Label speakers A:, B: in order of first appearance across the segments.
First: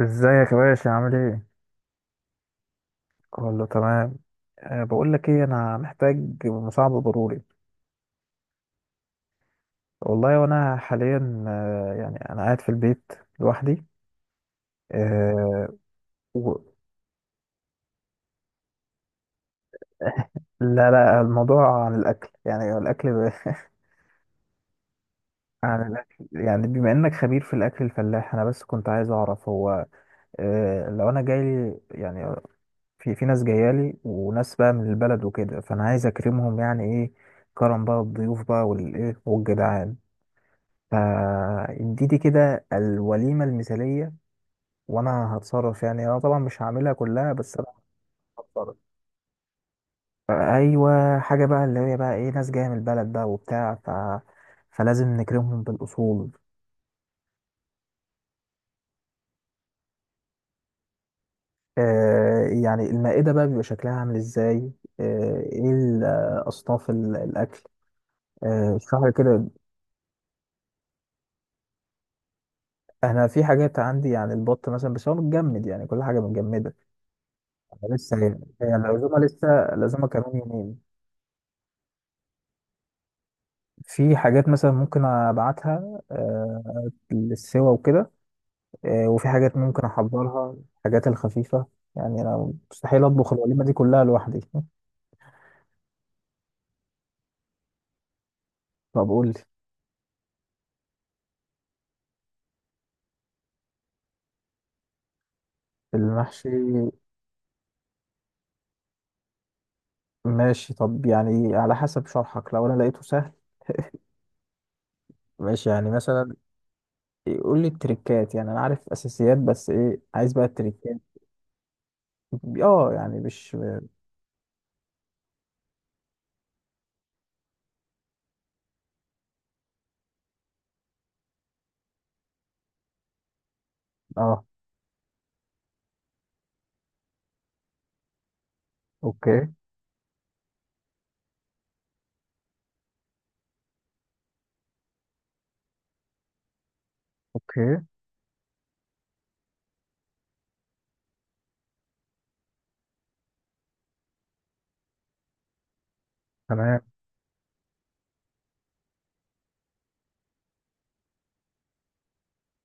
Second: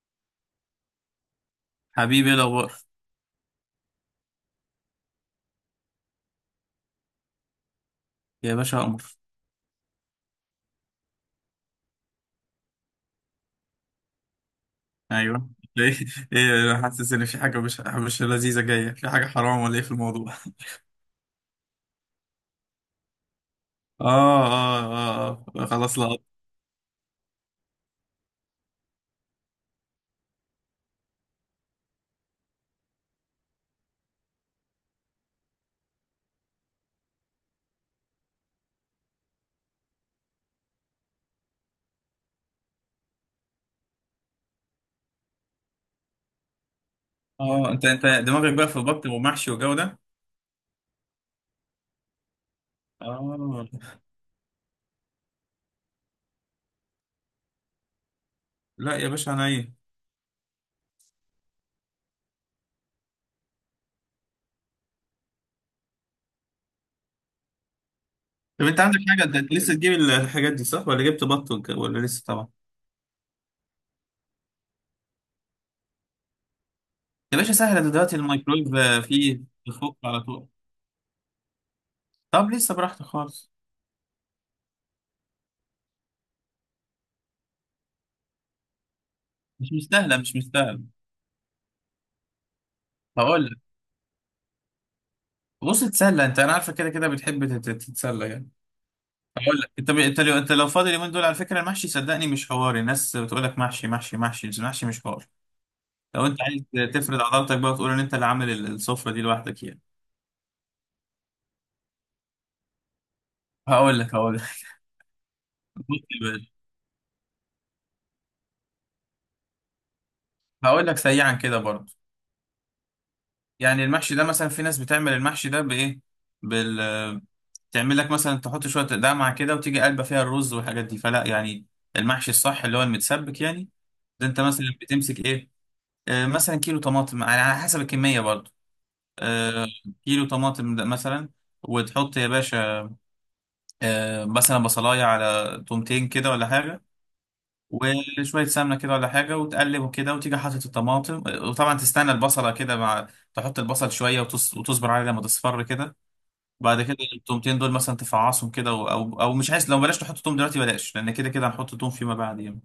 A: ازيك يا باشا؟ عامل ايه؟
B: حبيبي ايه الاخبار؟
A: كله تمام. بقول لك ايه، انا محتاج مساعدة ضروري.
B: يا باشا قمر.
A: والله، وانا حاليا يعني انا قاعد في البيت لوحدي.
B: ايوه،
A: أه
B: ايه
A: و...
B: ايه؟ انا حاسس ان في حاجه مش لذيذه جايه، في حاجه حرام ولا ايه في الموضوع؟
A: لا لا، الموضوع عن الاكل، يعني الاكل
B: اه
A: عن
B: خلاص لا.
A: الاكل. يعني بما انك خبير في الاكل الفلاح، انا بس كنت عايز اعرف هو لو انا جايلي يعني في ناس جايالي وناس بقى من البلد وكده، فانا عايز اكرمهم، يعني ايه كرم بقى الضيوف بقى والايه والجدعان؟ فاديتي كده الوليمة المثالية. وانا هتصرف، يعني انا طبعا مش هعملها كلها، بس انا
B: اه، انت دماغك بقى
A: هتصرف.
B: في بط ومحشي وجو ده.
A: ايوه حاجة بقى اللي هي بقى ايه، ناس جاية من البلد بقى
B: اه
A: وبتاع فلازم نكرمهم بالاصول.
B: لا يا باشا، انا ايه؟
A: يعني المائدة بقى بيبقى شكلها عامل ازاي؟ آه ايه ال- آه، اصناف الاكل.
B: طب انت عندك
A: اشرح لي
B: حاجه،
A: كده.
B: انت لسه تجيب الحاجات دي صح ولا جبت بط ولا لسه؟ طبعا
A: انا في حاجات عندي عن البط مثلا، بس هو متجمد، يعني كل حاجة متجمدة.
B: يا باشا سهله، ده
A: أنا لسه
B: دلوقتي
A: هي
B: الميكرويف
A: هي العزومة
B: فيه،
A: لسه،
B: بيفك
A: العزومة
B: على
A: كمان
B: طول.
A: يومين.
B: طب لسه براحتك خالص.
A: في حاجات مثلا ممكن ابعتها للسوا وكده، وفي حاجات
B: مش
A: ممكن
B: مستاهله مش
A: احضرها،
B: مستاهله
A: الحاجات الخفيفه. يعني انا مستحيل اطبخ
B: هقول لك،
A: الوليمه دي كلها لوحدي.
B: بص اتسلى انت، انا عارفه كده كده بتحب تتسلى يعني.
A: طب قول لي.
B: اقول لك، انت لو فاضي اليومين دول، على فكره المحشي صدقني مش حوار، الناس بتقول لك محشي محشي محشي بس المحشي مش حوار. لو انت
A: المحشي.
B: عايز تفرد عضلاتك بقى وتقول ان انت اللي عامل السفره دي لوحدك يعني.
A: ماشي، طب يعني على حسب شرحك، لو انا لقيته سهل.
B: هقول لك.
A: ماشي،
B: بص
A: يعني
B: يا
A: مثلا
B: باشا،
A: قول لي التريكات، يعني انا عارف اساسيات، بس ايه عايز بقى
B: هقول
A: التريكات.
B: لك سريعا كده برضه.
A: اه، يعني مش.
B: يعني المحشي ده مثلا، في ناس بتعمل المحشي ده بايه؟ بال، تعمل لك مثلا تحط شويه دمعه كده وتيجي قلبه فيها الرز والحاجات دي، فلا يعني. المحشي الصح اللي هو المتسبك يعني. ده انت
A: اه.
B: مثلا بتمسك ايه؟ مثلا كيلو طماطم على على حسب الكميه برضه.
A: اوكي.
B: آه، كيلو طماطم ده مثلا، وتحط يا باشا مثلا بصلاية على تومتين كده ولا حاجة،
A: اوكي.
B: وشوية سمنة كده ولا حاجة، وتقلب كده وتيجي حاطط الطماطم. وطبعا تستنى البصلة كده، مع، تحط البصل شوية وتصبر عليه لما تصفر كده.
A: تمام.
B: بعد كده التومتين دول مثلا تفعصهم كده أو مش عايز، لو بلاش تحط توم دلوقتي بلاش، لأن كده كده هنحط توم فيما بعد يعني.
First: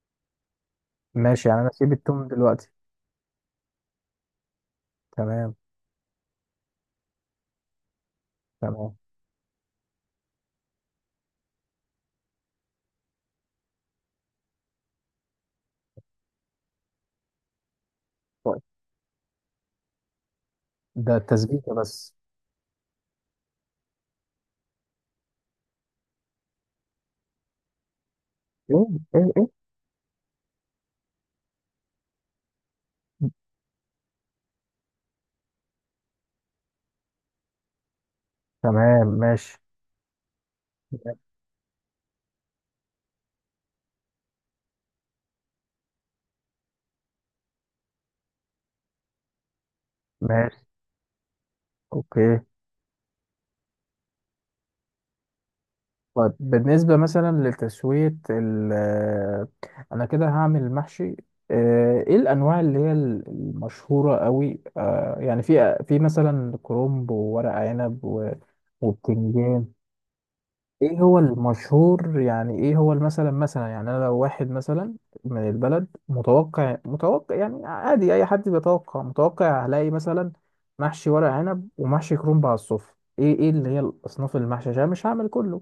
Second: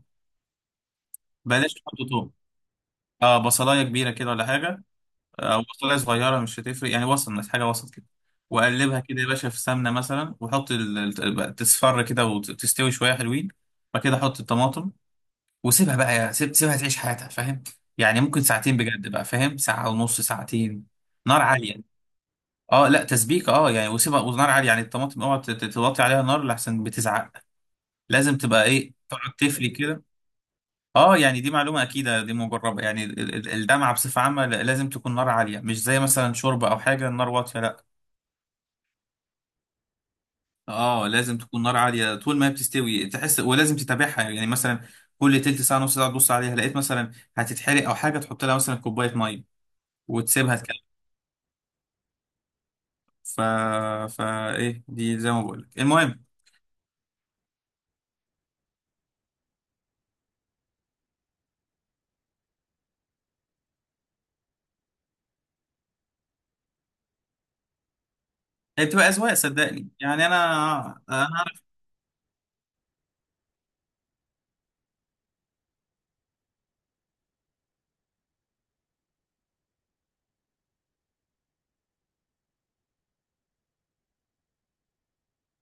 A: ماشي، يعني انا
B: بلاش
A: اسيب
B: تحط
A: التوم
B: توم.
A: دلوقتي.
B: اه بصلاية كبيرة كده ولا حاجة،
A: تمام.
B: او بصلايه صغيره مش هتفرق يعني، وسط، بس حاجه وسط كده.
A: تمام.
B: واقلبها كده يا باشا في سمنه مثلا، وحط تصفر كده وتستوي شويه حلوين. بعد كده حط الطماطم وسيبها بقى، يا سيبها تعيش حياتها، فاهم؟ يعني ممكن
A: طيب.
B: ساعتين بجد بقى، فاهم؟ ساعه ونص، ساعتين.
A: ده
B: نار
A: التسبيكه
B: عاليه.
A: بس؟
B: اه لا تسبيك، اه يعني وسيبها ونار عاليه يعني، الطماطم اوعى توطي عليها نار لحسن بتزعق. لازم تبقى
A: ايه.
B: ايه،
A: ايه
B: تقعد
A: ايه.
B: تفلي كده. اه يعني دي معلومة أكيدة، دي مجربة يعني. الدمعة بصفة عامة لازم تكون نار عالية، مش زي مثلا شوربة أو حاجة النار واطية، لا.
A: تمام. ماشي.
B: اه لازم تكون نار عالية طول ما هي بتستوي تحس، ولازم تتابعها يعني. مثلا كل تلت ساعة نص ساعة تبص عليها، لقيت مثلا هتتحرق أو حاجة، تحط لها مثلا كوباية مية وتسيبها
A: ماشي.
B: تكمل.
A: اوكي.
B: ف... فا إيه دي، زي ما بقول لك المهم.
A: طيب بالنسبة مثلا لتسوية ال آه، انا كده هعمل محشي. ايه الانواع اللي هي ال- المشهورة قوي؟ يعني في مثلا كرنب وورق عنب
B: هي بتبقى أذواق
A: وبتنجان.
B: صدقني يعني.
A: ايه
B: أنا
A: هو
B: أنا
A: المشهور، يعني ايه هو مثلا؟ مثلا يعني انا لو واحد مثلا من البلد متوقع، متوقع يعني عادي اي حد بيتوقع، متوقع هلاقي مثلا محشي ورق عنب ومحشي كرنب على الصفر. ايه ايه اللي هي الاصناف المحشي، عشان مش هعمل كله؟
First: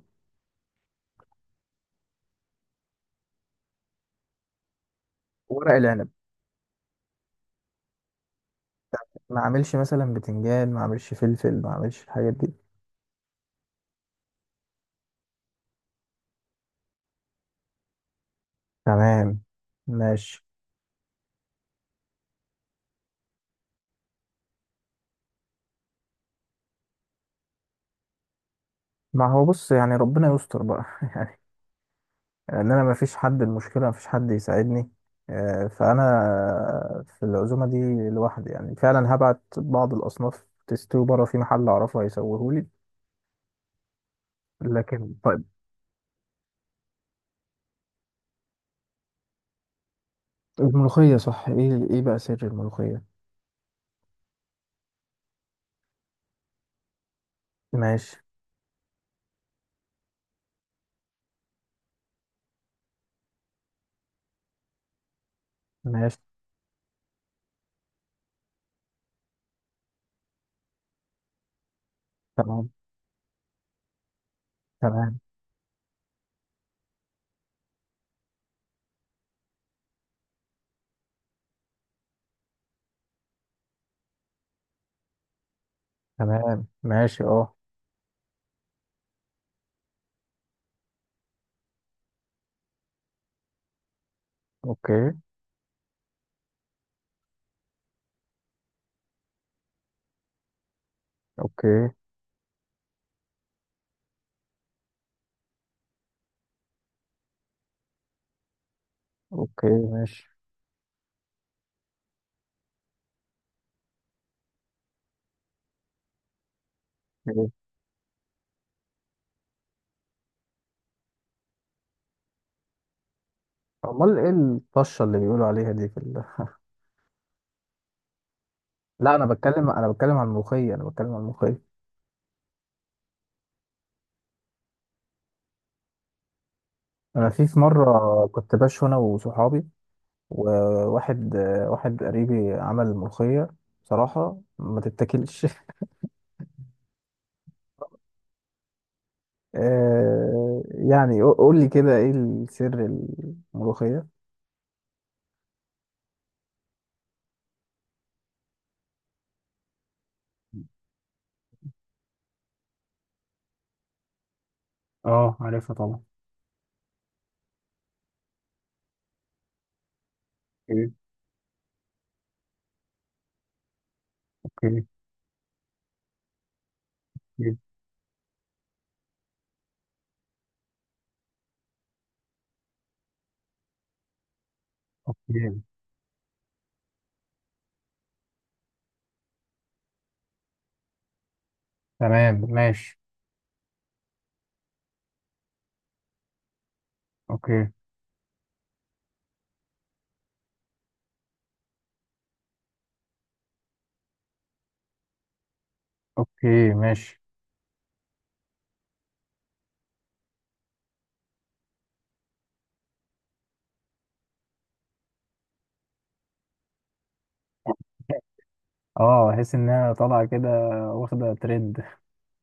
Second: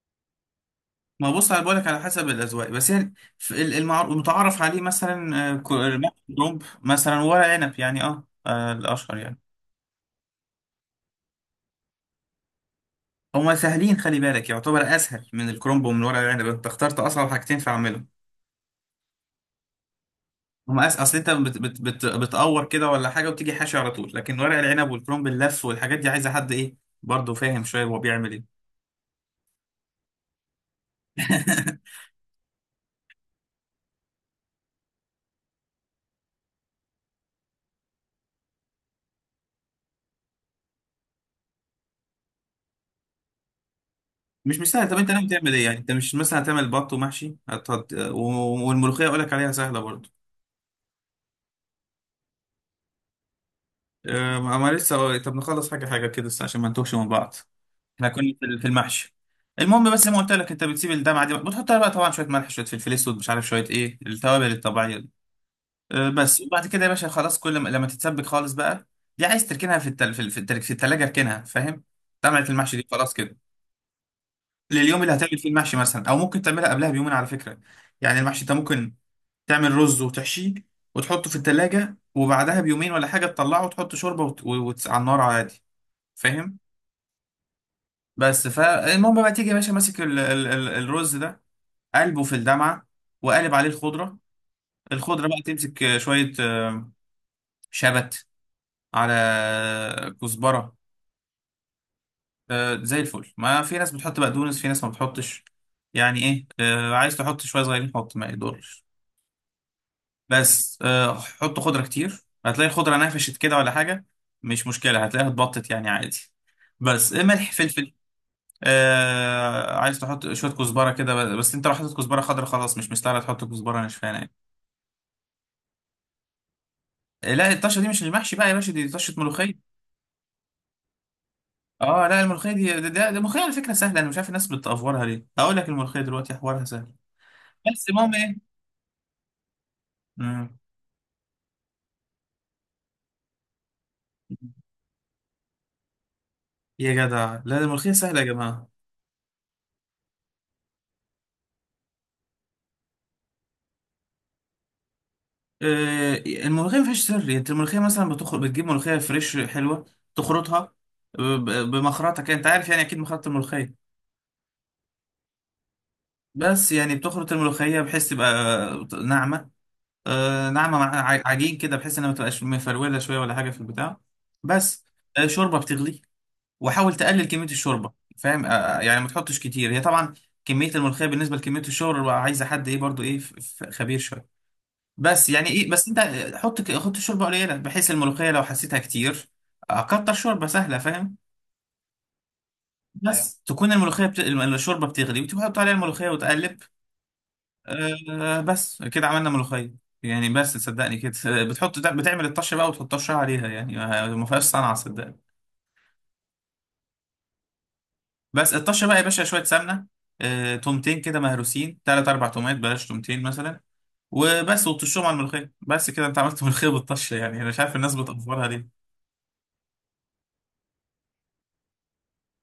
B: ما بص انا بقولك على حسب الاذواق، بس يعني في المتعارف عليه مثلا
A: ورق العنب.
B: كرنب مثلا، ورق عنب، يعني اه، الاشهر
A: ما
B: يعني.
A: اعملش مثلا بتنجان، ما اعملش فلفل، ما اعملش الحاجات دي.
B: هما سهلين، خلي بالك، يعتبر اسهل من الكرنب ومن ورق العنب، انت اخترت اصعب حاجتين، فاعملهم.
A: تمام. ماشي.
B: هما اصل انت بتقور كده ولا حاجه وتيجي حاشي على طول، لكن ورق العنب والكرنب اللف والحاجات دي عايزه حد ايه، برضه فاهم شويه هو بيعمل ايه.
A: ما هو بص، يعني ربنا يستر بقى ان انا مفيش حد، المشكله مفيش حد يساعدني، فانا في العزومه دي لوحدي، يعني فعلا هبعت بعض الاصناف تستوي بره في محل اعرفه هيسويهولي.
B: مش سهل. طب انت
A: لكن
B: ناوي
A: طيب
B: تعمل ايه يعني؟ انت مش مثلا هتعمل بط ومحشي والملوخيه اقول لك عليها سهله برضه.
A: الملوخيه، صح، ايه ايه بقى سر الملوخيه؟
B: ما لسه، طب نخلص حاجة حاجة كده بس عشان ما نتوهش من بعض. احنا
A: ماشي.
B: كنا في المحشي. المهم، بس زي ما قلت لك، انت بتسيب الدمعة دي بتحط لها بقى طبعا شوية ملح، شوية فلفل اسود، مش عارف شوية ايه التوابل الطبيعية دي.
A: ماشي.
B: بس. وبعد كده يا باشا خلاص، كل ما، لما تتسبك خالص بقى، دي عايز تركنها في التلاجة، اركنها فاهم. دمعة
A: تمام.
B: المحشي دي خلاص كده لليوم اللي
A: تمام.
B: هتعمل فيه المحشي مثلا، او ممكن تعملها قبلها بيومين على فكرة. يعني المحشي انت ممكن تعمل رز وتحشيه وتحطه في التلاجة، وبعدها بيومين ولا حاجة تطلعه وتحط شوربة على النار عادي، فاهم.
A: تمام. ماشي. اه.
B: بس فالمهم بقى، تيجي يا باشا ماسك ال ال ال الرز ده، قلبه في الدمعه وقالب عليه الخضره.
A: اوكي.
B: الخضره بقى تمسك شويه شبت، على كزبره،
A: اوكي.
B: زي الفل. ما في ناس بتحط بقدونس، في ناس ما بتحطش، يعني ايه، عايز تحط شويه صغيرين حط ما يضرش،
A: اوكي. ماشي.
B: بس حط خضره كتير هتلاقي الخضره نفشت كده ولا حاجه، مش مشكله هتلاقيها اتبطت يعني، عادي. بس ملح
A: إيه.
B: فلفل. آه عايز تحط شويه كزبره كده، بس انت لو حطيت كزبره خضراء خلاص مش مستاهله تحط كزبره ناشفه
A: امال ايه
B: يعني.
A: الطشه اللي بيقولوا عليها دي في
B: لا الطشه دي مش المحشي بقى يا باشا، دي طشه
A: لا انا بتكلم،
B: ملوخيه.
A: انا بتكلم عن الملوخيه، انا بتكلم عن الملوخيه.
B: اه لا الملوخيه دي، ده الملوخيه على فكره سهله، انا مش عارف الناس بتأفورها ليه. هقول لك الملوخيه دلوقتي حوارها سهل،
A: انا في في
B: بس المهم
A: مره كنت
B: ايه.
A: باش انا وصحابي
B: مم.
A: وواحد آه، واحد قريبي عمل ملوخية، بصراحة ما تتاكلش
B: يا جدع لا، ده الملوخيه سهله يا جماعه.
A: يعني قول لي كده ايه السر؟ الملوخية.
B: آه الملوخيه ما فيهاش سر يعني، انت الملوخيه مثلا بتخرج بتجيب ملوخيه فريش حلوه، تخرطها بمخرطه كده، انت عارف يعني اكيد مخرطه الملوخيه.
A: اه عارفها طبعا.
B: بس يعني بتخرط الملوخيه بحيث تبقى ناعمه، آه ناعمة
A: اوكي.
B: مع عجين كده، بحيث انها ما تبقاش مفرولة شوية ولا حاجة في البتاع،
A: اوكي.
B: بس. آه شوربة بتغلي، وحاول تقلل كمية
A: اوكي.
B: الشوربة، فاهم. يعني ما تحطش كتير، هي طبعا كمية الملوخية بالنسبة لكمية الشوربة عايزة حد ايه برضو، ايه خبير شوية. بس يعني
A: اوكي.
B: ايه، بس انت حط حط الشوربة قليلة، بحيث الملوخية لو حسيتها كتير كتر شوربة سهلة، فاهم.
A: تمام. ماشي.
B: بس تكون الملوخية الشوربة بتغلي وتحط عليها الملوخية وتقلب.
A: اوكي.
B: آه بس كده عملنا ملوخية. يعني بس صدقني كده، بتحط بتعمل الطشة بقى وتحط طشة عليها، يعني ما فيهاش صنعة صدقني.
A: اوكي. ماشي.
B: بس الطشة بقى يا باشا شوية سمنة، آه تومتين كده مهروسين، تلات أربع تومات، بلاش، تومتين مثلا، وبس وتطشهم على الملوخية بس كده. أنت عملت ملوخية بالطشة، يعني أنا مش عارف الناس بتأفورها ليه.
A: اه احس انها طالعه كده، واخده ترند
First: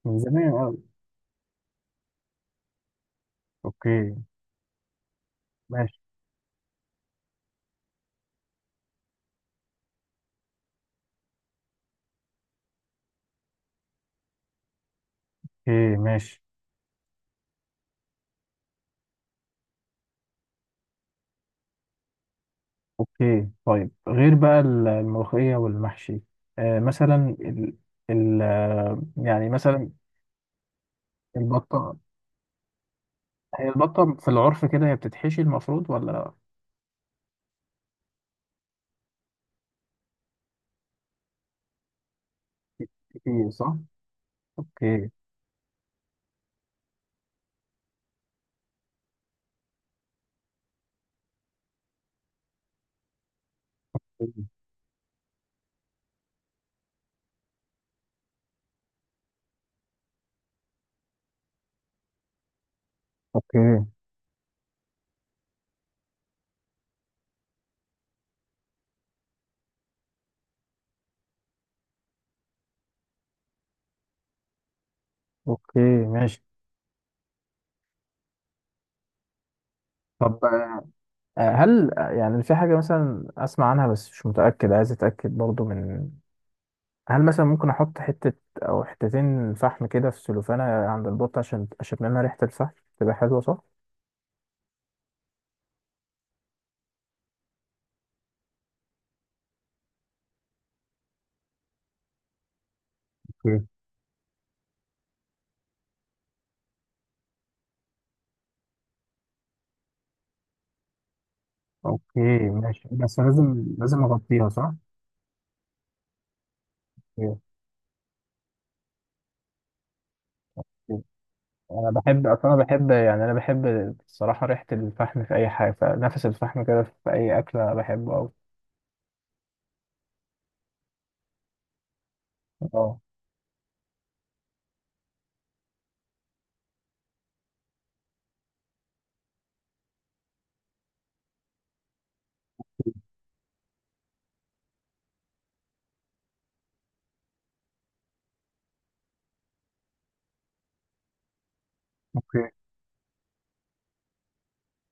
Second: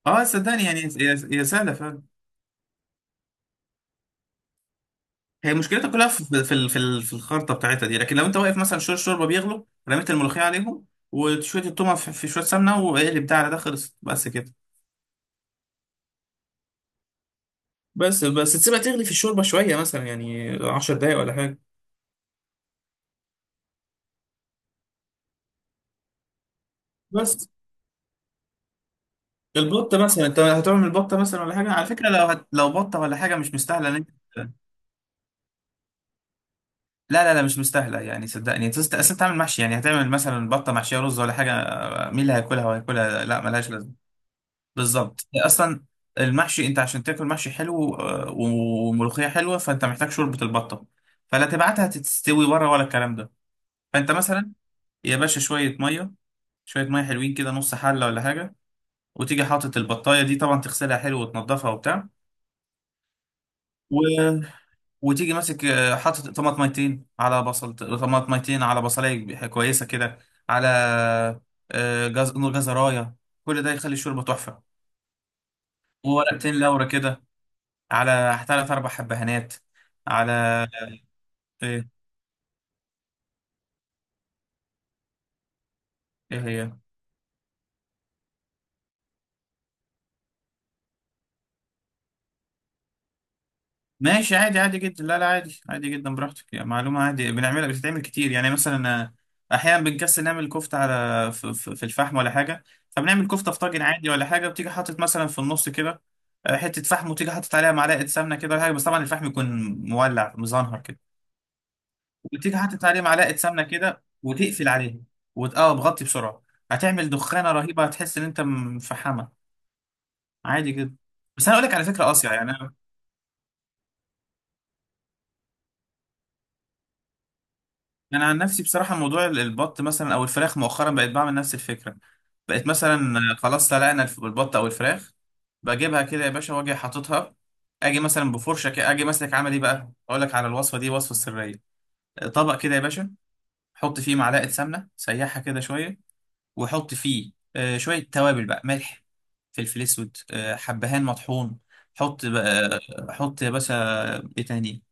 A: من
B: أه
A: زمان
B: صدقني
A: قوي.
B: يعني، هي سهلة فعلا.
A: اوكي.
B: هي مشكلتها
A: ماشي.
B: كلها في الخلطة بتاعتها دي، لكن لو أنت واقف مثلا شوية الشوربة بيغلوا، رميت الملوخية عليهم وشوية التومة في شوية سمنة، واقلب ده على ده، خلصت بس كده.
A: اوكي. ماشي.
B: بس تسيبها تغلي في الشوربه شويه، مثلا يعني 10 دقايق ولا حاجه،
A: اوكي. طيب غير بقى الملوخية والمحشي؟ آه مثلا
B: بس.
A: ال... ال... آه، يعني مثلا
B: البطه مثلا انت هتعمل بطه مثلا ولا حاجه، على
A: البطة.
B: فكره لو لو بطه ولا حاجه، مش
A: هي
B: مستاهله ان انت،
A: البطة في العرف كده هي بتتحشي المفروض ولا؟
B: لا مش مستاهله يعني صدقني، اصل انت عامل محشي يعني، هتعمل مثلا بطه محشيه رز ولا حاجه، مين اللي هياكلها وهياكلها، لا
A: بتتحشي،
B: ملهاش
A: صح؟
B: لازمه.
A: اوكي.
B: بالظبط. اصلا المحشي انت عشان تاكل محشي حلو وملوخيه حلوه، فانت محتاج شوربه البطه، فلا تبعتها تستوي بره ولا الكلام ده. فانت مثلا يا باشا، شويه ميه، شويه ميه حلوين كده، نص حله ولا حاجه، وتيجي حاطط البطايه دي طبعا، تغسلها حلو وتنضفها وبتاع،
A: اوكي.
B: و... وتيجي ماسك حاطط طماطميتين على بصل، طماطميتين على بصلايه كويسه كده، على جزرايه، كل ده يخلي الشوربه تحفه،
A: اوكي. ماشي.
B: وورقتين لورا كده، على ثلاث اربع حبهانات، على،
A: طب
B: ايه،
A: هل يعني في حاجة مثلا أسمع عنها بس مش متأكد عايز أتأكد برضو من،
B: ايه هي.
A: هل مثلا ممكن أحط حتة أو حتتين فحم كده في سلوفانة عند البط، عشان أشم منها ريحة الفحم، تبقى حلوة، صح؟
B: ماشي عادي، عادي جدا، لا لا عادي عادي جدا، براحتك يعني، معلومة عادي بنعملها، بتتعمل كتير يعني. مثلا أحيانا بنكسل نعمل كفتة على في الفحم ولا حاجة، فبنعمل كفتة في طاجن عادي ولا حاجة، بتيجي حاطط مثلا في النص كده حتة فحم، وتيجي حاطط عليها معلقة سمنة كده ولا حاجة، بس طبعا الفحم يكون مولع مزنهر كده،
A: اوكي.
B: وتيجي حاطط
A: ماشي.
B: عليه
A: بس
B: معلقة سمنة
A: لازم
B: كده
A: لازم اغطيها،
B: وتقفل
A: صح؟
B: عليه. اه بغطي بسرعة، هتعمل
A: أوكي.
B: دخانة رهيبة، هتحس إن أنت مفحمة. عادي جدا، بس أنا أقول لك على
A: انا
B: فكرة
A: بحب
B: قاسية يعني.
A: اصلا، انا بحب، يعني انا بحب الصراحه ريحه الفحم في اي حاجه، فنفس الفحم كده في اي اكله بحبه
B: انا
A: أوي.
B: عن نفسي بصراحه موضوع البط مثلا او الفراخ، مؤخرا بقيت بعمل نفس الفكره. بقيت مثلا
A: اه.
B: خلاص سلقنا البط او الفراخ، بجيبها كده يا باشا واجي حاططها، اجي مثلا بفرشه كده، اجي ماسك عامل ايه بقى، اقول لك على الوصفه دي، وصفه سريه. طبق كده يا باشا، حط فيه معلقه سمنه سيحها كده شويه، وحط فيه شويه توابل بقى، ملح فلفل اسود حبهان مطحون، حط
A: اوكي.
B: بقى، حط يا باشا، ايه تاني،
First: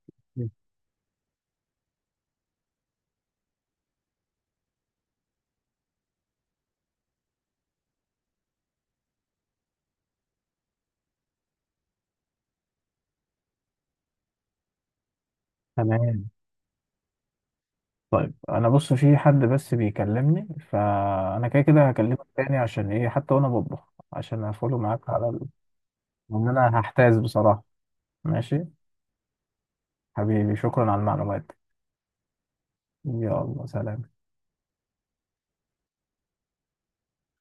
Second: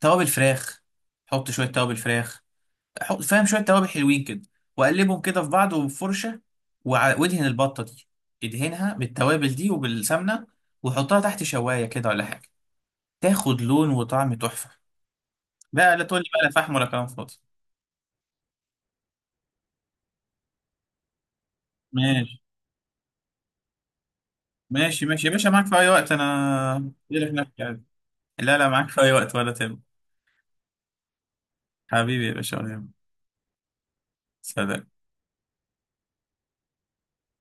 B: توابل فراخ، حط شويه توابل فراخ. فاهم، شويه توابل حلوين كده، واقلبهم كده في بعض، وبفرشه، وادهن البطه دي، ادهنها بالتوابل دي وبالسمنه، وحطها تحت شوايه كده ولا حاجه، تاخد لون وطعم تحفه بقى، لا تقول لي
A: تمام.
B: بقى لا فحم ولا كلام فاضي.
A: طيب انا بص في حد بس بيكلمني، فانا كده كده هكلمك
B: ماشي.
A: تاني عشان ايه حتى وانا بطبخ، عشان افولو معاك
B: ماشي
A: على
B: يا باشا، معاك في اي وقت،
A: لان انا
B: انا
A: هحتاس
B: لك نفسي
A: بصراحه.
B: عادي. لا
A: ماشي.
B: لا معاك في اي وقت ولا تهم.
A: حبيبي شكرا على المعلومات
B: حبيبي يا باشا ولا يهمك.
A: دي. يلا سلام.
B: سلام.